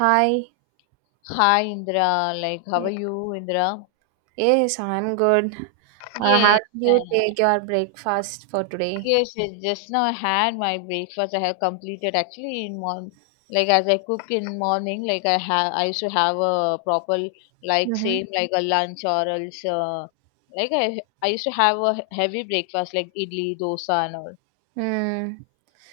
Hi. Hi Indra, like how are you, Indra? Yes, I'm good. How Yes, did you uh, take your breakfast for today? yes. Just now I had my breakfast. I have completed actually in morning. Like as I cook in morning, like I have, I used to have a proper like Mm-hmm. same like a lunch or else. Like I used to have a heavy breakfast like idli, dosa and all. Hmm.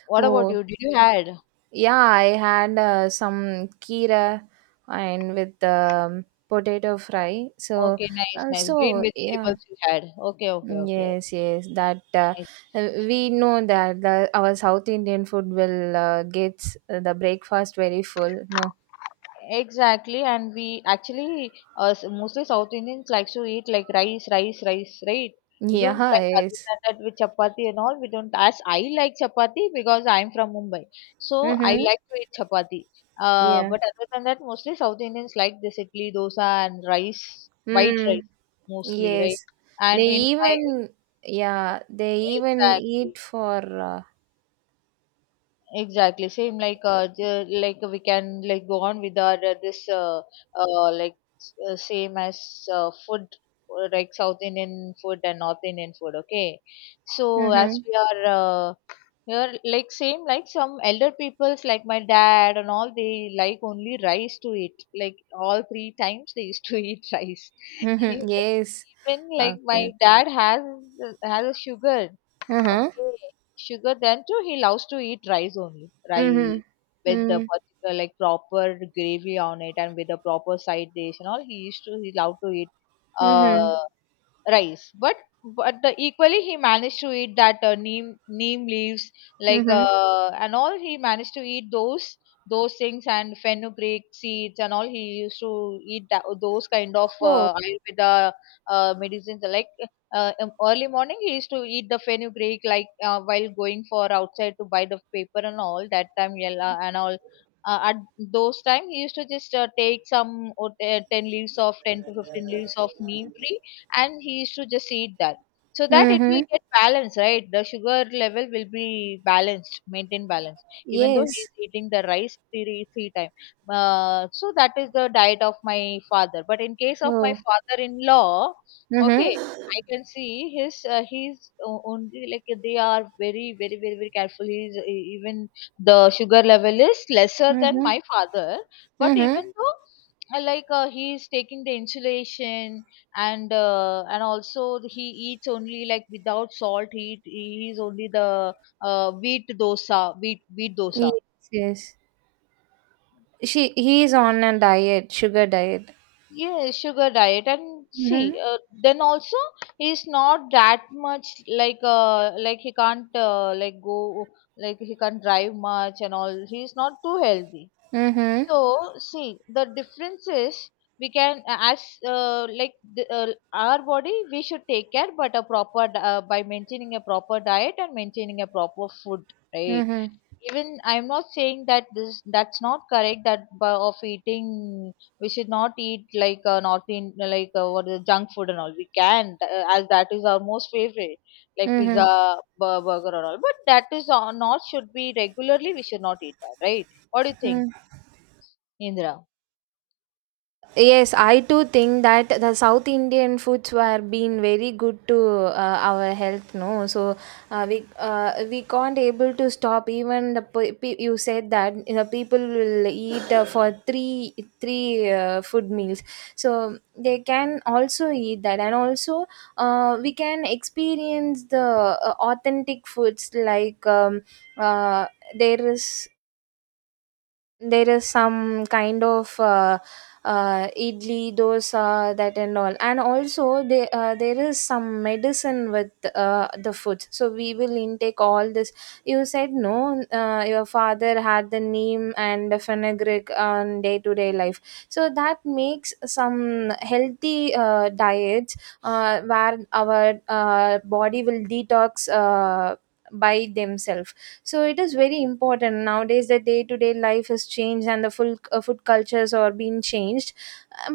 What about Oh, you? Did you had? yeah, I had some kira and with potato fry. So, Okay, nice, uh, nice. Green so yeah. vegetables you had. Okay, okay, okay, okay. Yes, yes, that Nice. We know that our South Indian food will gets the breakfast very full. No. Exactly, and we actually, mostly South Indians likes to eat like rice, rice, rice, right? We don't Yeah, like other yes. than that with chapati and all. We don't. As I like chapati because I'm from Mumbai, so I Mm-hmm. like to eat chapati. But other than that, mostly South Indians like this idli, dosa, and rice, white rice Mm, mostly, right? yes. They And in my even, yeah, they even exactly. eat for, Exactly, same like like we can like go on with our this same as food, like South Indian food and North Indian food. Okay, so as mm-hmm, we are here, like same like some elder peoples like my dad and all, they like only rice to eat. Like all three times they used to eat rice. mm-hmm, Even yes, even, like of my course. dad has a sugar. Mm-hmm, Okay, sugar then too he loves to eat rice only. mm-hmm, Rice with the mm-hmm, particular like proper gravy on it and with a proper side dish and all. He used to, he loved to eat. mm-hmm, Uh, rice, but the equally he managed to eat that neem leaves like, mm-hmm. And all he managed to eat those things and fenugreek seeds and all. He used to eat that, those kind of Oh, ayurveda medicines. Like early morning he used to eat the fenugreek like while going for outside to buy the paper and all, that time yella and all. At those time he used to just take some 10 leaves of 10 to 15 leaves of neem tree, and he used to just eat that, so that it mm-hmm, will get balanced, right, the sugar level will be balanced, maintained balance, even though he yes. is eating the rice three times. So that is the diet of my father. But in case of my Oh, father in law, okay, mm-hmm, I can see his, he's only, like they are very, very, very, very careful. He's even the sugar level is lesser than mm-hmm, my father, but mm-hmm. even though, like he's taking the insulation, and and also he eats only like without salt. He's only the wheat dosa, wheat Yes, dosa. yes. She, he is on a diet, sugar diet. Yeah, sugar diet. And see, Mm-hmm, then also he's not that much, like like he can't like go, like he can't drive much and all. He's not too healthy. mm-hmm, So, see, the difference is we can, as like our body, we should take care, but a proper by maintaining a proper diet and maintaining a proper food, right? mm-hmm, Even I'm not saying that this, that's not correct. That by, of eating, we should not eat like North Indian, like, what is it, junk food and all. We can, as that is our most favorite, like mm-hmm. pizza, burger, and all. But that is not should be regularly. We should not eat that, right? What do you think, Indra? Yes, I too think that the South Indian foods were being very good to our health. No, so we can't able to stop. Even the you said that people will eat for three food meals, so they can also eat that, and also we can experience the authentic foods like uh, there is some kind of idli dosa that and all, and also there is some medicine with the food, so we will intake all this. You said no, your father had the neem and the fenugreek on day to day life, so that makes some healthy diets where our body will detox by themselves. So it is very important nowadays. The day to day life has changed and the full food cultures are being changed,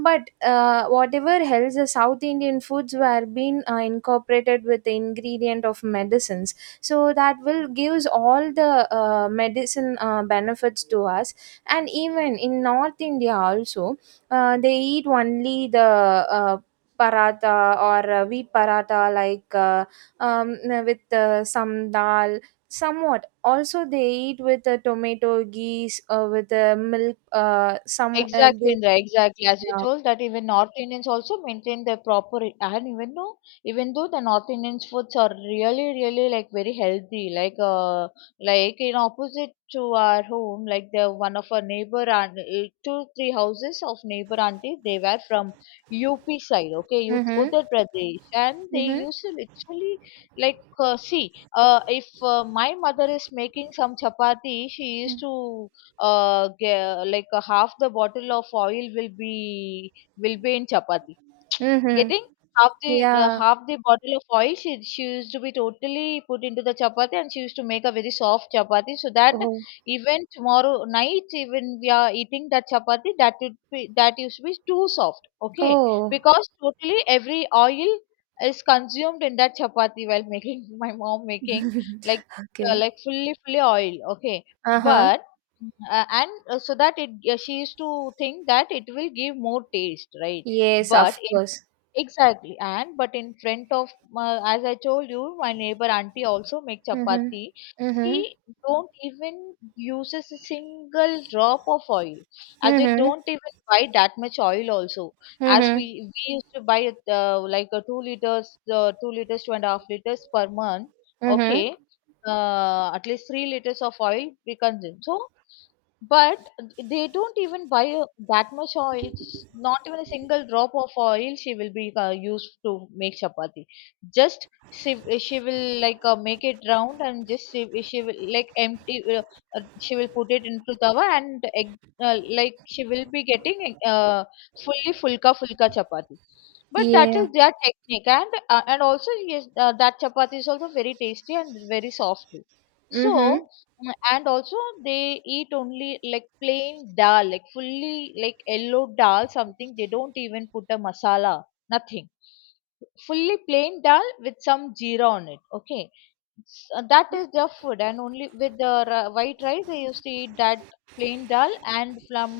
but whatever else the South Indian foods were being incorporated with the ingredient of medicines, so that will gives all the medicine benefits to us. And even in North India also, they eat only the uh, paratha or wheat paratha like um, with some dal. Somewhat also they eat with tomato geese with milk, some, Exactly, they Indra, exactly. As you yeah. told that even North Indians also maintain their proper, and even though the North Indians foods are really, really like very healthy. Like in opposite to our home, like the one of our neighbor and, two, three houses of neighbor aunties, they were from UP side, okay, U Mhm. Uttar Pradesh. And they Mhm. used to literally like, if my mother is making some chapati, she used Mm. to like a half the bottle of oil will be, will be in chapati. Mhm. Getting half the, Yeah. half the bottle of oil, she used to be totally put into the chapati, and she used to make a very soft chapati so that Oh. even tomorrow night, even we are eating that chapati, that would be, that used to be too soft, okay, Oh. because totally every oil is consumed in that chapati while making, my mom making, like Okay. like fully fully oil, okay, Uh-huh. but and so that it, she used to think that it will give more taste, right? Yes, But of course. exactly, and but in front of my, as I told you, my neighbor auntie also make Mhm. chapati. Mhm. She don't even uses a single drop of oil, as they Mhm. don't even buy that much oil also. As Mhm. we used to buy it like a 2 liters, 2 liters, 2.5 liters per month. Mhm. Okay, at least 3 liters of oil we consume. So but they don't even buy that much oil. Just not even a single drop of oil she will be used to make chapati. Just she will like make it round, and just she will like empty. She will put it into tawa and egg, like she will be getting fully fulka chapati. But that Yeah. is their technique, and also yes, that chapati is also very tasty and very soft too. Mhm. So mm, and also they eat only like plain dal, like fully like yellow dal, something they don't even put a masala, nothing, fully plain dal with some jeera on it, okay. That is their food, and only with the white rice they used to eat that plain dal. And from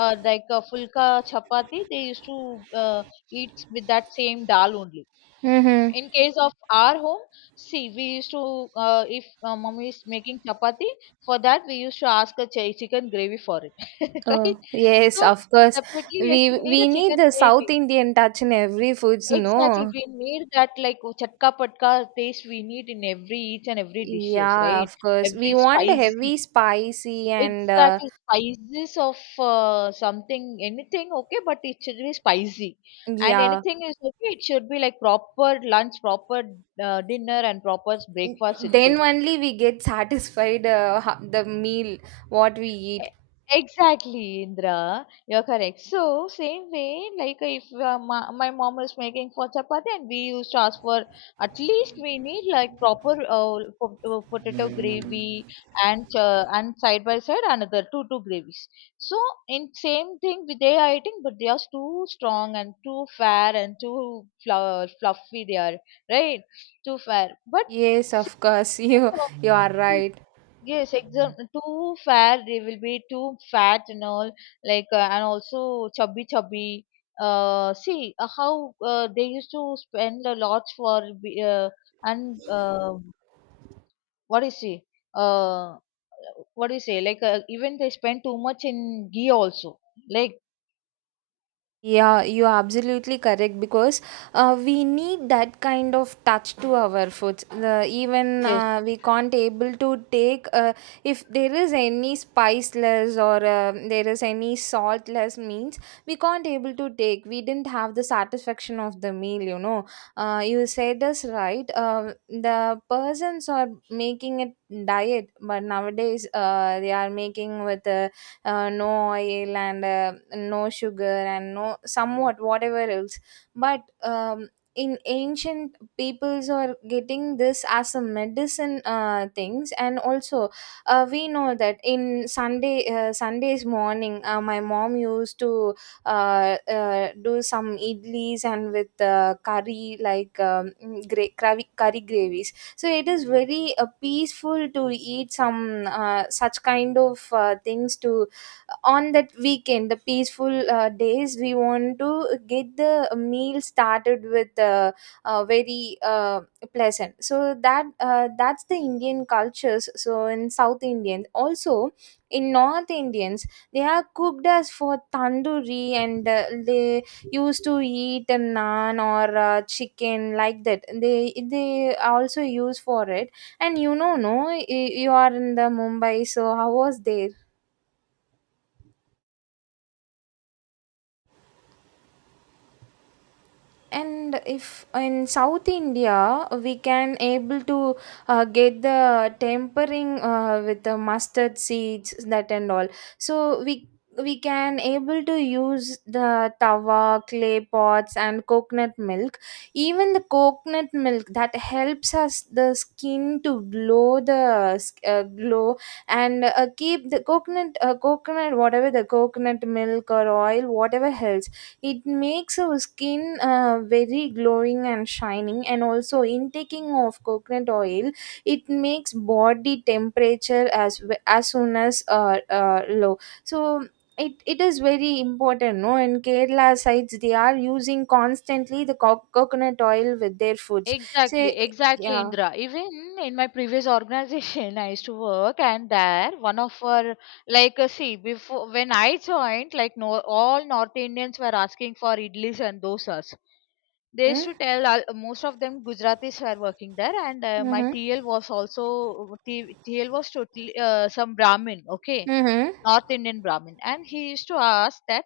like a fulka chapati, they used to uh, eat with that same dal only. Mhm. In case of our home, see, we used to, if mummy is making chapati, for that we used to ask a chicken gravy for it, right? Oh, yes, So of course. separately, yes, We we need a we chicken need the South gravy. Indian touch in every foods, Exactly, no? we need that like oh, chatka patka taste we need in every each and every dishes, Yeah, right? of course. We Every want the spicy. heavy, spicy, and Exactly, spices of, something, anything, okay, but it should be spicy. And yeah. anything is okay, it should be like proper lunch, proper dinner, and proper breakfast, it Then should be. only we get satisfied, the meal what we eat. E- Exactly, Indra. You're correct. So, same way, like if my mom was making for chapati, and we used to ask for, at least we need like proper potato gravy and and side by side another two gravies. So, in same thing with, they are eating, but they are too strong and too fair and too fluffy. They are, right, too fair. But Yes, of series course. you of you are right. yes, exam, too fat. They will be too fat and all, like and also chubby, chubby. See How they used to spend a lot for be- and what is it? Uh, what do you say? Like even they spend too much in ghee also. Like Yeah, you are absolutely correct because we need that kind of touch to our food. Even yes, we can't able to take. If there is any spiceless or there is any saltless means, we can't able to take. We didn't have the satisfaction of the meal. You said this right. The persons are making it diet, but nowadays they are making with. No oil and no sugar and no somewhat whatever else, but in ancient peoples are getting this as a medicine things, and also we know that in Sundays morning, my mom used to do some idlis and with curry, like curry gravies, so it is very peaceful to eat some such kind of things. To on that weekend, the peaceful days, we want to get the meal started with very pleasant, so that's the Indian cultures. So in South Indians also, in North Indians, they are cooked as for tandoori and they used to eat a naan or chicken like that. They also use for it. And you know, no, you are in the Mumbai, so how was there? And if in South India, we can able to get the tempering, with the mustard seeds, that and all, so we can able to use the tawa, clay pots and coconut milk. Even the coconut milk, that helps us the skin to glow, glow. And keep the coconut whatever, the coconut milk or oil, whatever helps, it makes our skin very glowing and shining. And also, intaking of coconut oil, it makes body temperature as soon as low. So it is very important, no? In Kerala sides, they are using constantly the coconut oil with their foods. Say, exactly, exactly, yeah. Indra. Even in my previous organization, I used to work, and there one of our, like see before when I joined, like no, all North Indians were asking for idlis and dosas. They used Mm? to tell all, most of them Gujaratis were working there, and my Mm-hmm. TL was also T, TL was totally some Brahmin, okay, Mm-hmm. North Indian Brahmin, and he used to ask that,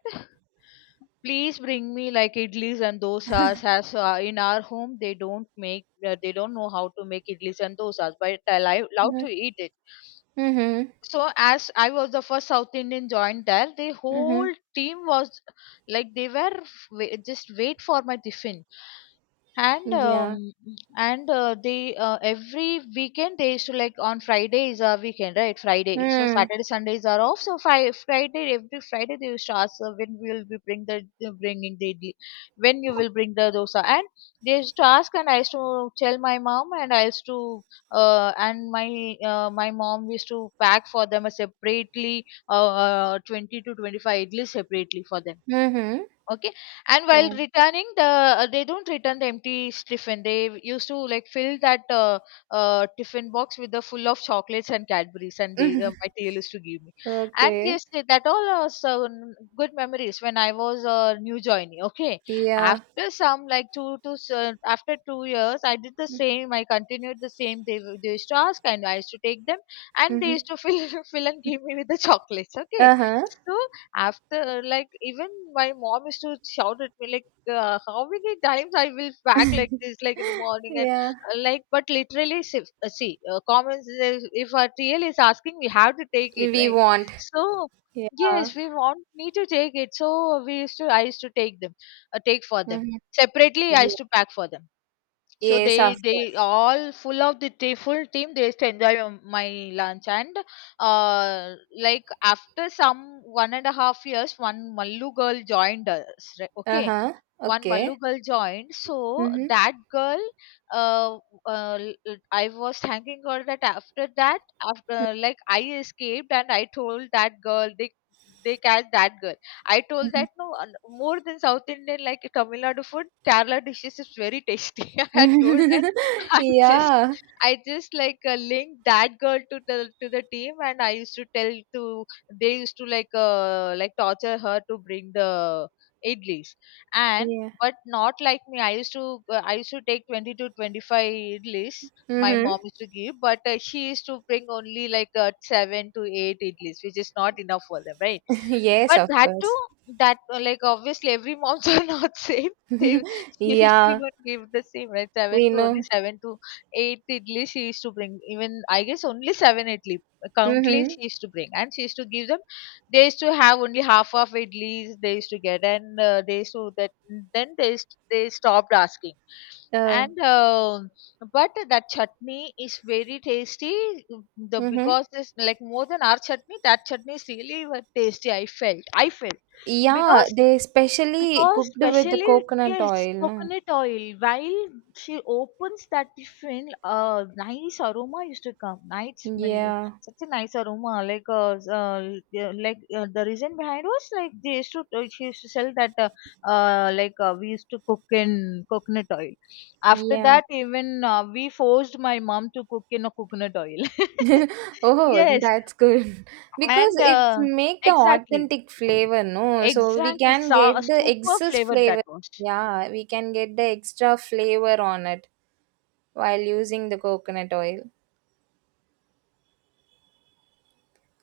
please bring me like idlis and dosas. As in our home, they don't make, they don't know how to make idlis and dosas, but I love Mm-hmm. to eat it. Mm-hmm. So as I was the first South Indian joined there, the whole Mm-hmm. team was like they were just wait for my tiffin and Yeah. um, and they every weekend they used to, like, on Friday is our weekend, right? Friday, so Mm. Saturday Sundays are off. So Friday, every Friday they used to ask when we will be bring the uh, bringing the the- when you will bring the dosa. And they used to ask, and I used to tell my mom. And I used to and my my mom used to pack for them a separately 20 to 25 idlis separately for them. Mm-hmm. Okay. And while Yeah. returning they don't return the empty tiffin. They used to, like, fill that tiffin box with the full of chocolates and Cadburys. And they my tail used to give me. And Okay. yes, that all are so good memories when I was a new joinee. Okay. Yeah. After some, like, after 2 years, I did the same. I continued the same. They used to ask, and I used to take them. And they Mm-hmm. used to fill fill and give me with the chocolates. Okay. Uh-huh. So after, like, even my mom used to shout at me like, how many times I will pack like this, like, in the morning. And Yeah. Like, but literally see, comments is if our TL is asking, we have to take it, We right? want. So Yeah. yes, we want me to take it. So we used to I used to take them. Take for them Mm-hmm. separately. I used Yeah. to pack for them. So Yes, they of they course. all full of the they full team they used to enjoy my lunch. And uh like, after some 1.5 years, one Mallu girl joined us, right? Okay. Uh-huh. One Mallu Okay. girl joined. So Mm-hmm. that girl, uh, I was thanking her that after that, after, like, I escaped and I told that girl, they catch that girl. I told Mm-hmm. that no, more than South Indian, like Tamil Nadu food, Kerala dishes is very tasty. I had told that just Yeah. I just like, linked that girl to the team. And I used to tell to they used to, like, like, torture her to bring the idlis. And Yeah. but not like me. I used to take 20 to 25 idlis. My Mm-hmm. mom used to give, but she used to bring only, like, seven to eight idlis, which is not enough for them, right? Yes, But of that too, course. that like, obviously every moms are not same. They She Yeah, would give the same, right? seven we to Only know. seven to eight idli she used to bring. Even I guess only seven idli countly Mm-hmm. she used to bring, and she used to give them. They used to have only half of idlis they used to get. And they used to that then they stopped asking. Uh, And but that chutney is very tasty. The mm-hmm. Because this, like, more than our chutney, that chutney is really tasty, I felt. Yeah, because they specially because cooked with the specially, coconut yes, oil, no? coconut oil. While she opens that tiffin, a nice aroma used to come, nice smell, Yeah. such a nice aroma. Like, yeah, like, the reason behind was like they used to she used to sell that we used to cook in coconut oil. After Yeah. that, even we forced my mom to cook in a coconut oil. Oh, Yes, that's good. Because and it's make the exactly. authentic flavor, no? So we Exactly, can a get the super excess flavor that flavor. was. Yeah, we can get the extra flavor on it while using the coconut oil.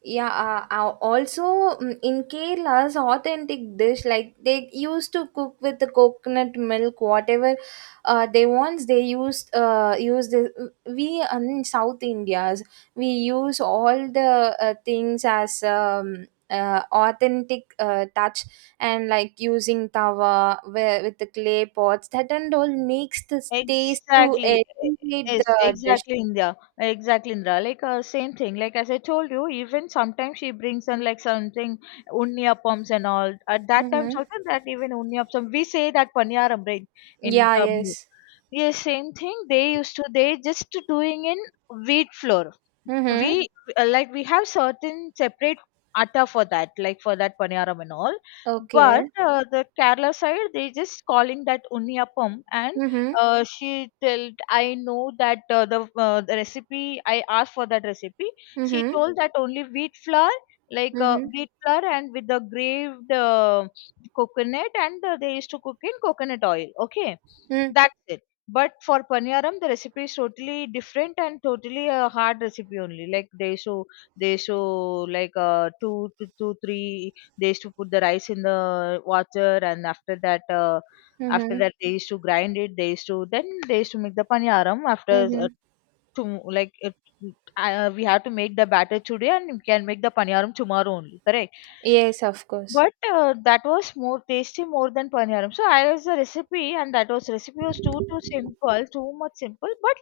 Yeah, also, in Kerala's authentic dish, like they used to cook with the coconut milk, whatever they want. They used, use the we in South India's, we use all the things as authentic touch, and like using tawa where, with the clay pots, that and all makes the taste to Exactly. Elevate Yes, the dish. exactly, India. Exactly, Indra. Like, same thing. Like, as I told you, even sometimes she brings in, like, something unniyappams and all. At that time, Mm-hmm. also that even unniyappam. We say that paniyaram, right? In Yeah. Tamil. Yes. Yes, same thing. They used to. They just doing in wheat flour. Mm-hmm. We Like, we have certain separate atta for that, like for that paniyaram and all. But Okay. The Kerala side, they just calling that unniyappam. And Mhm. She told, I know that the recipe. I asked for that recipe. She Mhm. told that only wheat flour, Mhm. wheat flour and with the graved coconut. And they used to cook in coconut oil. Okay. Mm. That's it. But for paniyaram, the recipe is totally different, and totally a hard recipe only. Like they show, like, two to two three. They used to put the rice in the water, and after that, Mhm. They used to grind it. They used to make the paniyaram after Mhm. two, like. We have to make the batter today and we can make the paniyaram tomorrow only, correct? Yes, of course. But that was more tasty more than paneeram. So I asked the recipe, and that was recipe was too simple, too much simple. But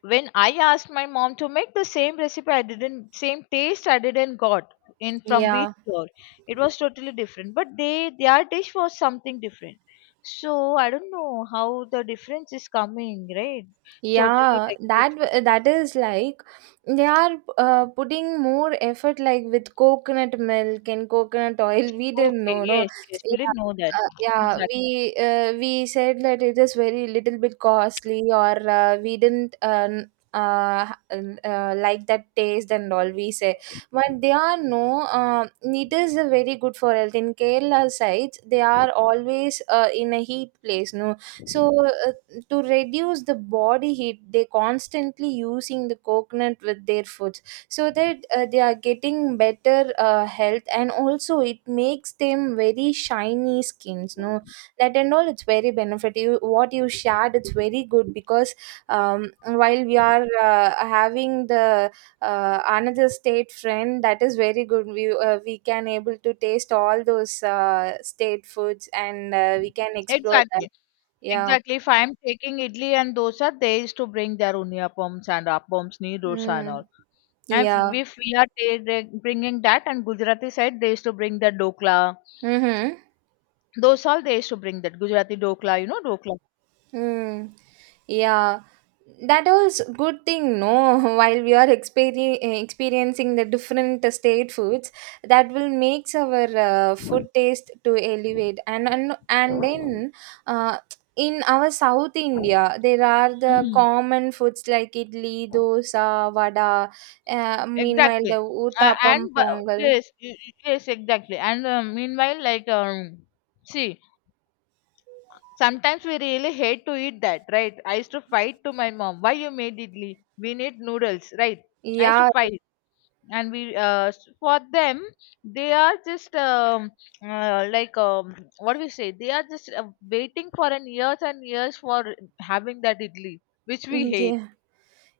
when I asked my mom to make the same recipe, I didn't same taste, I didn't got in from wheat Yeah. flour. It was totally different. But they their dish was something different. So I don't know how the difference is coming, right? Totally Yeah, like different. That is like they are putting more effort like with coconut milk and coconut oil. We didn't Okay, know, no. yes, yes, we Yeah, didn't know that yeah. exactly. We said that it is very little bit costly, or we didn't like that taste and all. We say, but they are no. It is very good for health. In Kerala sides, they are always in a heat place, no. So, to reduce the body heat, they constantly using the coconut with their foods, so that they are getting better health, and also it makes them very shiny skins, no? That and all, it's very benefit. You, what you shared, it's very good because while we are having the another state friend, that is very good. We can able to taste all those state foods, and we can explore that. Exactly. Yeah. Exactly. If I am taking idli and dosa, they used to bring their uniappams and appams, nee dosa and all. Mm. And if, Yeah. if we are bringing that, and Gujarati side, they used to bring the dokla. Mm-hmm. Those all they used to bring that Gujarati dokla, dokla. Mm. Yeah. That was good thing, no? While we are experiencing the different state foods, that will makes our food taste to elevate. And then, uh, in our South India, there are the Hmm. common foods like idli, dosa, vada. Meanwhile, Exactly. the uttapam, And but, pongal. yes, yes, exactly. And meanwhile, like, see, sometimes we really hate to eat that, right? I used to fight to my mom. Why you made idli? We need noodles, right? I used to Yeah. fight. And for them, they are just like, what do we say, they are just waiting for an years and years for having that idli which we hate. Yeah.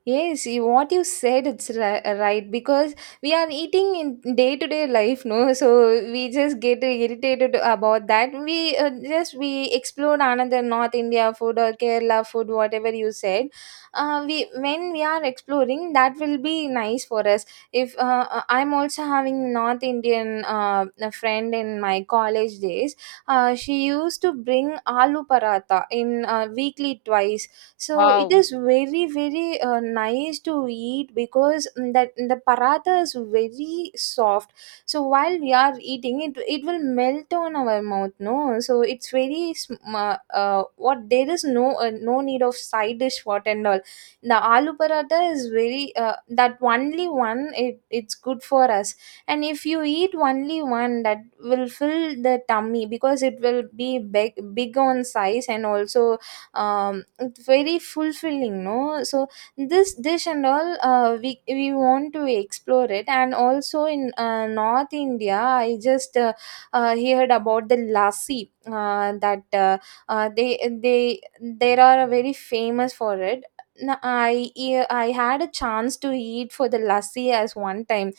Yes, what you said, it's right, because we are eating in day to day life, no? So we just get irritated about that. We just we explore another North India food or Kerala food, whatever you said. We when we are exploring, that will be nice for us. If I'm also having North Indian, a friend in my college days, she used to bring aloo paratha in, weekly twice. So it Wow. is very very nice to eat because, that the paratha is very soft. So while we are eating it will melt on our mouth, no, so it's very what, there is no no need of side dish, what and all. The aloo paratha is very that only one, it's good for us. And if you eat only one, that will fill the tummy because it will be big, big on size, and also, it's very fulfilling, no, so this dish and all, we want to explore it. And also, in North India, I just heard about the lassi, that they, there are very famous for it. N- I I had a chance to eat for the lassi as one time.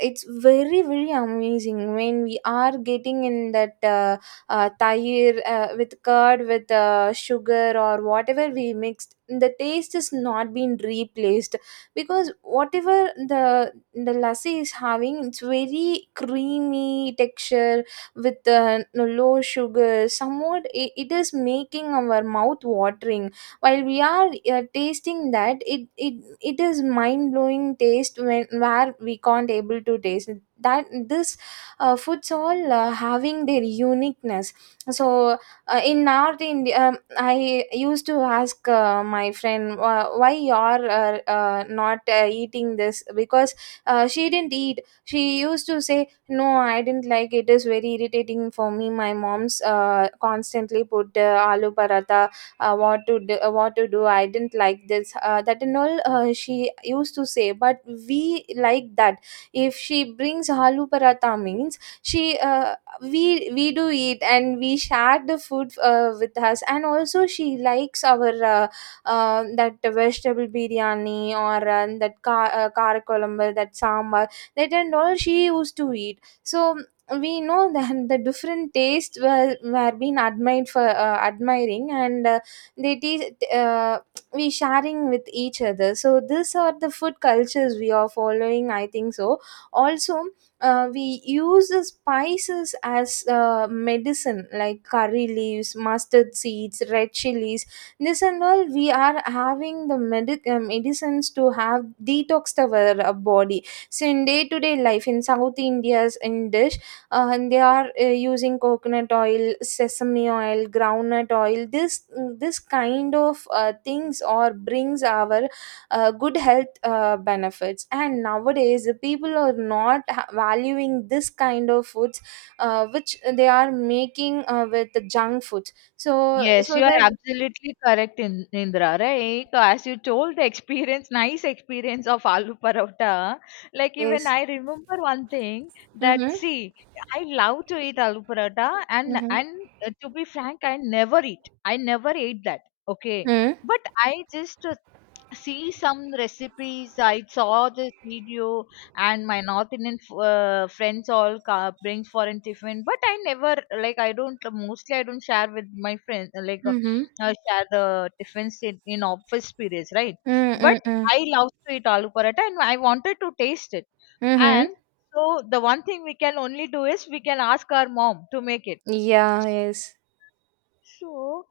It's very very amazing. When we are getting in that, tahir, with curd, with sugar or whatever we mixed, the taste is not being replaced, because whatever the lassi is having, it's very creamy texture with low sugar. Somewhat it is making our mouth watering while we are tasting that, it is mind blowing taste, when, where we can't able to taste that, this foods all having their uniqueness. So in North India, I used to ask, my friend, why you are not eating this, because she didn't eat. She used to say, no, I didn't like it. It is very irritating for me. My mom's constantly put aloo paratha. What to do, what to do? I didn't like this that and all. She used to say, but we like that. If she brings aloo paratha means she we we do eat, and we share the food with us. And also she likes our that vegetable biryani, or that ka karakolambu, that sambar, that and all she used to eat, so we know that the different tastes were being admired for admiring, and they teach we sharing with each other. So these are the food cultures we are following, I think so. Also, we use the spices as medicine, like curry leaves, mustard seeds, red chilies. This and all, we are having the medicines to have detoxed our body. So in day to day life in South India's in dish, and they are using coconut oil, sesame oil, groundnut oil. This kind of things or brings our good health benefits. And nowadays the people are not valuing this kind of foods which they are making with the junk food. so Yes, so you are that. absolutely correct, Indra. Right? So, as you told, the experience, nice experience of aloo paratha. Like, even Yes. I remember one thing that, Mhm. see, I love to eat aloo paratha, and Mhm. and uh, to be frank, I never eat. I never ate that. Okay, Mhm. but I just see some recipes. I saw this video, and my North Indian friends all bring foreign tiffin. But I never like, I don't mostly I don't share with my friends, Mhm. Share the tiffins in office periods, right? But Mhm. Mhm. I love to eat aloo paratha, and I wanted to taste it. Mhm. And so the one thing we can only do is we can ask our mom to make it. Yeah, yes. So,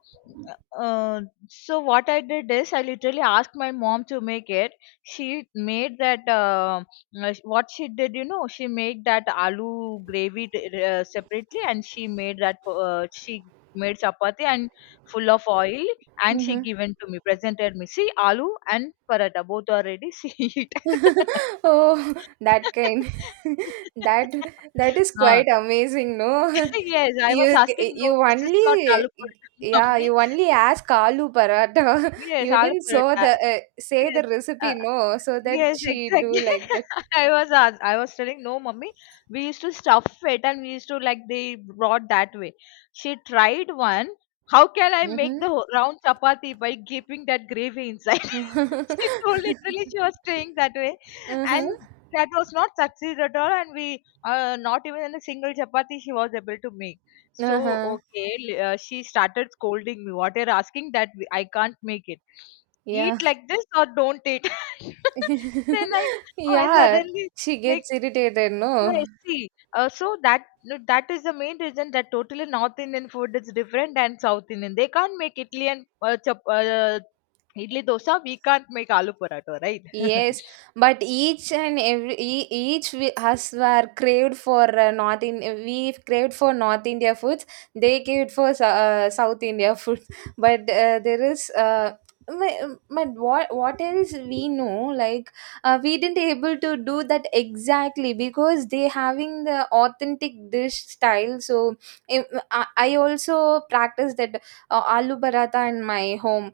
uh, so, what I did is I literally asked my mom to make it. She made that. What she did, she made that aloo gravy separately, and she made that. She made chapati and full of oil, and she Mhm. given to me, presented me. See, aloo and paratha both are ready. See it. Oh, that kind. That that is Uh, quite amazing, no? yes, I was asking. No, You this is only. not aloo paratha, Yeah, mummy. you only ask Alu Paratha. Yes, You I'll didn't put it. saw the say the Yes. recipe, Uh, no, so that yes, she do exactly. like that. I was telling no, mummy. We used to stuff it and we used to like they brought that way. She tried one. How can I make Mm-hmm. the round chapati by keeping that gravy inside? She told, literally she was staying that way, Uh-huh. and that was not succeed at all. And we not even in a single chapati she was able to make. So Uh-huh. okay, she started scolding me. What you're asking, that I can't make it, Yeah. eat like this or don't eat. Then I, oh, I Yeah, suddenly, she like, gets irritated, no? yes, see. So that no, that is the main reason that totally North Indian food is different than South Indian. They can't make idli dosa. We can't make aloo paratha, right? Yes, but each and every each we, us were craved for North India. We craved for North India foods. They craved for South India food. But there is. But what else we know, like we didn't able to do that exactly because they having the authentic dish style. So im- I also practice that aloo paratha in my home.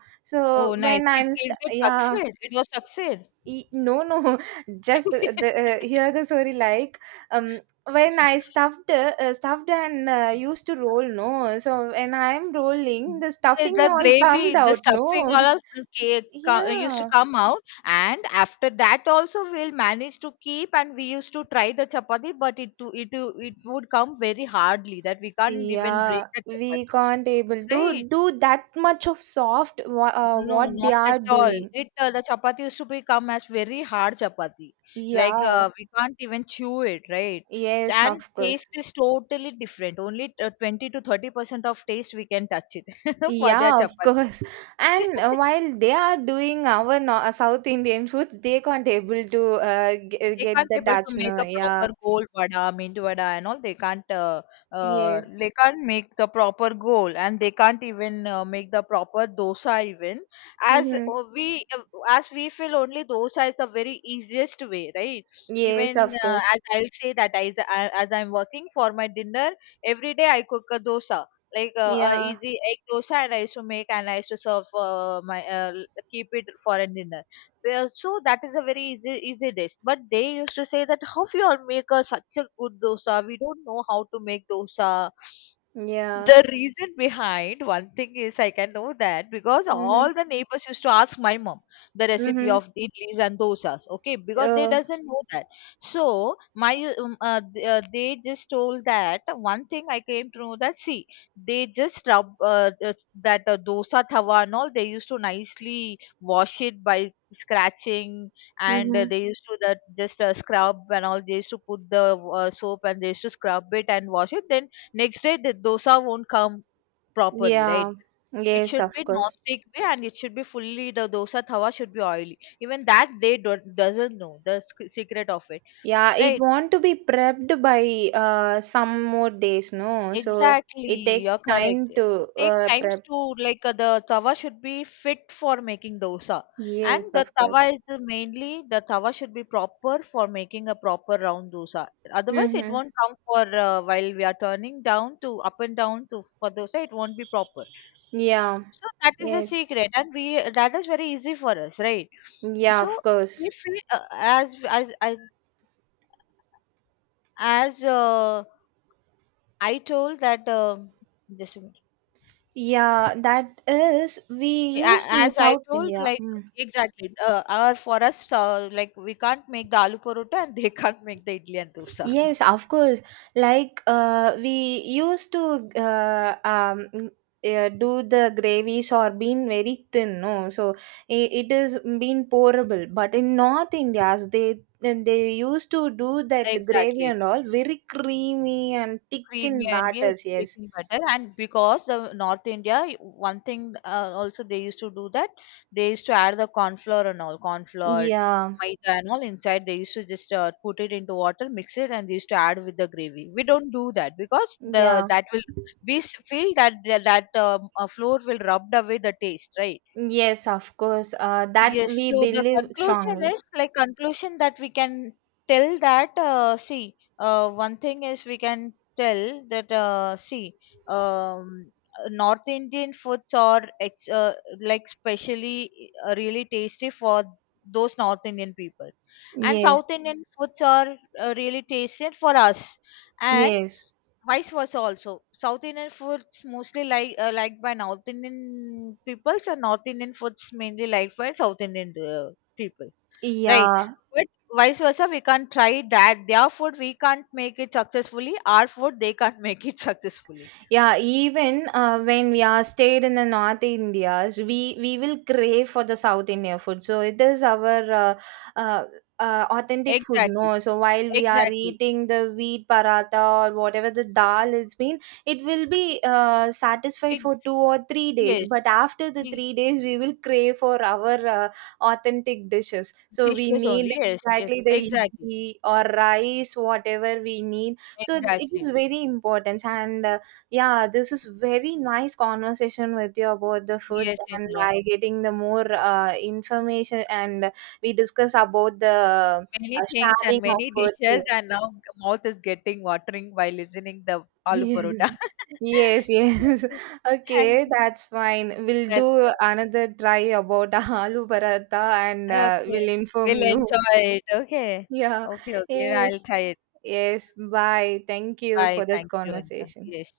Oh, So nice. when It is it yeah. succeed. It was succeed. No, no, just the, hear the story, like um when I stuffed stuffed and used to roll, no. So when I'm rolling, the Yes, stuffing the all come gravy, the out, stuffing, no. all of the cake used to Yeah, come out, and after that also we'll manage to keep. And we used to try the chapati, but it would come very hardly, that we can't even break yeah, the we chapati. can't able to Right? do that much of soft No, what not they at are all. doing. It The chapati used to become as very hard chapati, like, Yeah, we can't even chew it, right? So, yes, of and course. taste is totally different. Only 20 to 30% of taste we can touch it for their Yeah, of chapati. course. And while they are doing our South Indian foods, they can't able to They get can't the able to make tajno. a Yeah. proper goal vada, mint vada, and all. They can't. Yes. They can't make the proper goal, and they can't even make the proper dosa. Even as Mm-hmm. uh, we uh, as we feel only dosa is the very easiest way, right? Yes, Even of course. as I'll say that as I'm working for my dinner every day, I cook a dosa. Like, a Yeah. easy egg dosa, and I used to make and I used to serve my keep it for a dinner, well, so that is a very easy easy dish. But they used to say that how you all make a, such a good dosa. We don't know how to make dosa. Yeah. The reason behind one thing is I can know that, because Mm-hmm. all the neighbors used to ask my mom the recipe Mm-hmm. of idlis and dosas, okay, because they Oh. doesn't know that. So they just told that one thing I came to know that, see, they just rub this- that dosa tawa and all they used to nicely wash it by scratching. And Mm-hmm. they used to that just scrub and all, they used to put the soap, and they used to scrub it and wash it. Then next day the dosa won't come properly, Yeah. right? It Yes, should of be course. non-stick way, and it should be fully, the dosa tawa should be oily. Even that they do, doesn't know the secret of it, Yeah, it right? want to be prepped by some more days, no? So Exactly, it you're takes correct. time It to takes times prep. to, like, the tawa should be fit for making dosa, and Yes, the of tawa course. is the mainly the tawa should be proper for making a proper round dosa. Otherwise, it Mm-hmm. won't come for while we are turning down to up and down to for dosa. It won't be proper. Yeah. So that is the Yes. secret, and we that is very easy for us, right? Yeah, So of course. if we, as I told that this minute. Yeah, that is we used in As I South told, India. like, Mm. exactly or for us, like, we can't make the aloo parota, and they can't make the idli and dosa. Yes, of course. Like we used to do the gravies or being very thin, no. So it is being pourable. But in North India's, they used to do that gravy Exactly. and all very creamy and thick Creamy, in and yes, batters. Yes. taken butter. And because the North India, one thing, also they used to do that, they used to add the corn flour and all, corn flour, Yeah. maida and all inside, they used to just put it into water, mix it, and they used to add with the gravy. We don't do that because the Yeah. that will, we feel that flour will rubbed away the taste, right? Yes, of course. That Yes, we so the believe conclusion strongly. is, like, conclusion that we can tell that see, one thing is we can tell that see, um, North Indian foods are like, specially really tasty for those North Indian people, and Yes, South Indian foods are really tasty for us. And yes, vice versa also, South Indian foods mostly, like, liked by North Indian people. So North Indian foods mainly liked by South Indian people, right? yeah, But vice versa, we can't try that, their food. We can't make it successfully. Our food, they can't make it successfully. yeah, even when we are stayed in the North Indias, we will crave for the South India food. So it is our uh, authentic food, Exactly. no. So while we are Exactly. eating the wheat paratha or whatever the dal, it's been, it will be satisfied It. for 2 or 3 days. Yes. But after the E- 3 days, we will crave for our authentic dishes. So we Dishes need only. Yes, yes. exactly the Exactly. idli or rice, whatever we need. So it is Exactly. very important. And yeah, this is very nice conversation with you about the food. Yes, And Indra. by getting the more information, and we discuss about the Many things and sharing of many foods. dishes, Yes. and now mouth is getting watering while listening the aloo Yes. parota. Yes, yes. Okay. Thank Okay, you. that's fine. We'll That's do another try about aloo paratha and fine. Okay. we'll inform We'll you. enjoy it. Okay. Yeah. Okay, okay. I'll Yes. try it. Yes. Bye. Thank you Bye. for this Thank you, Indra. conversation. Yes.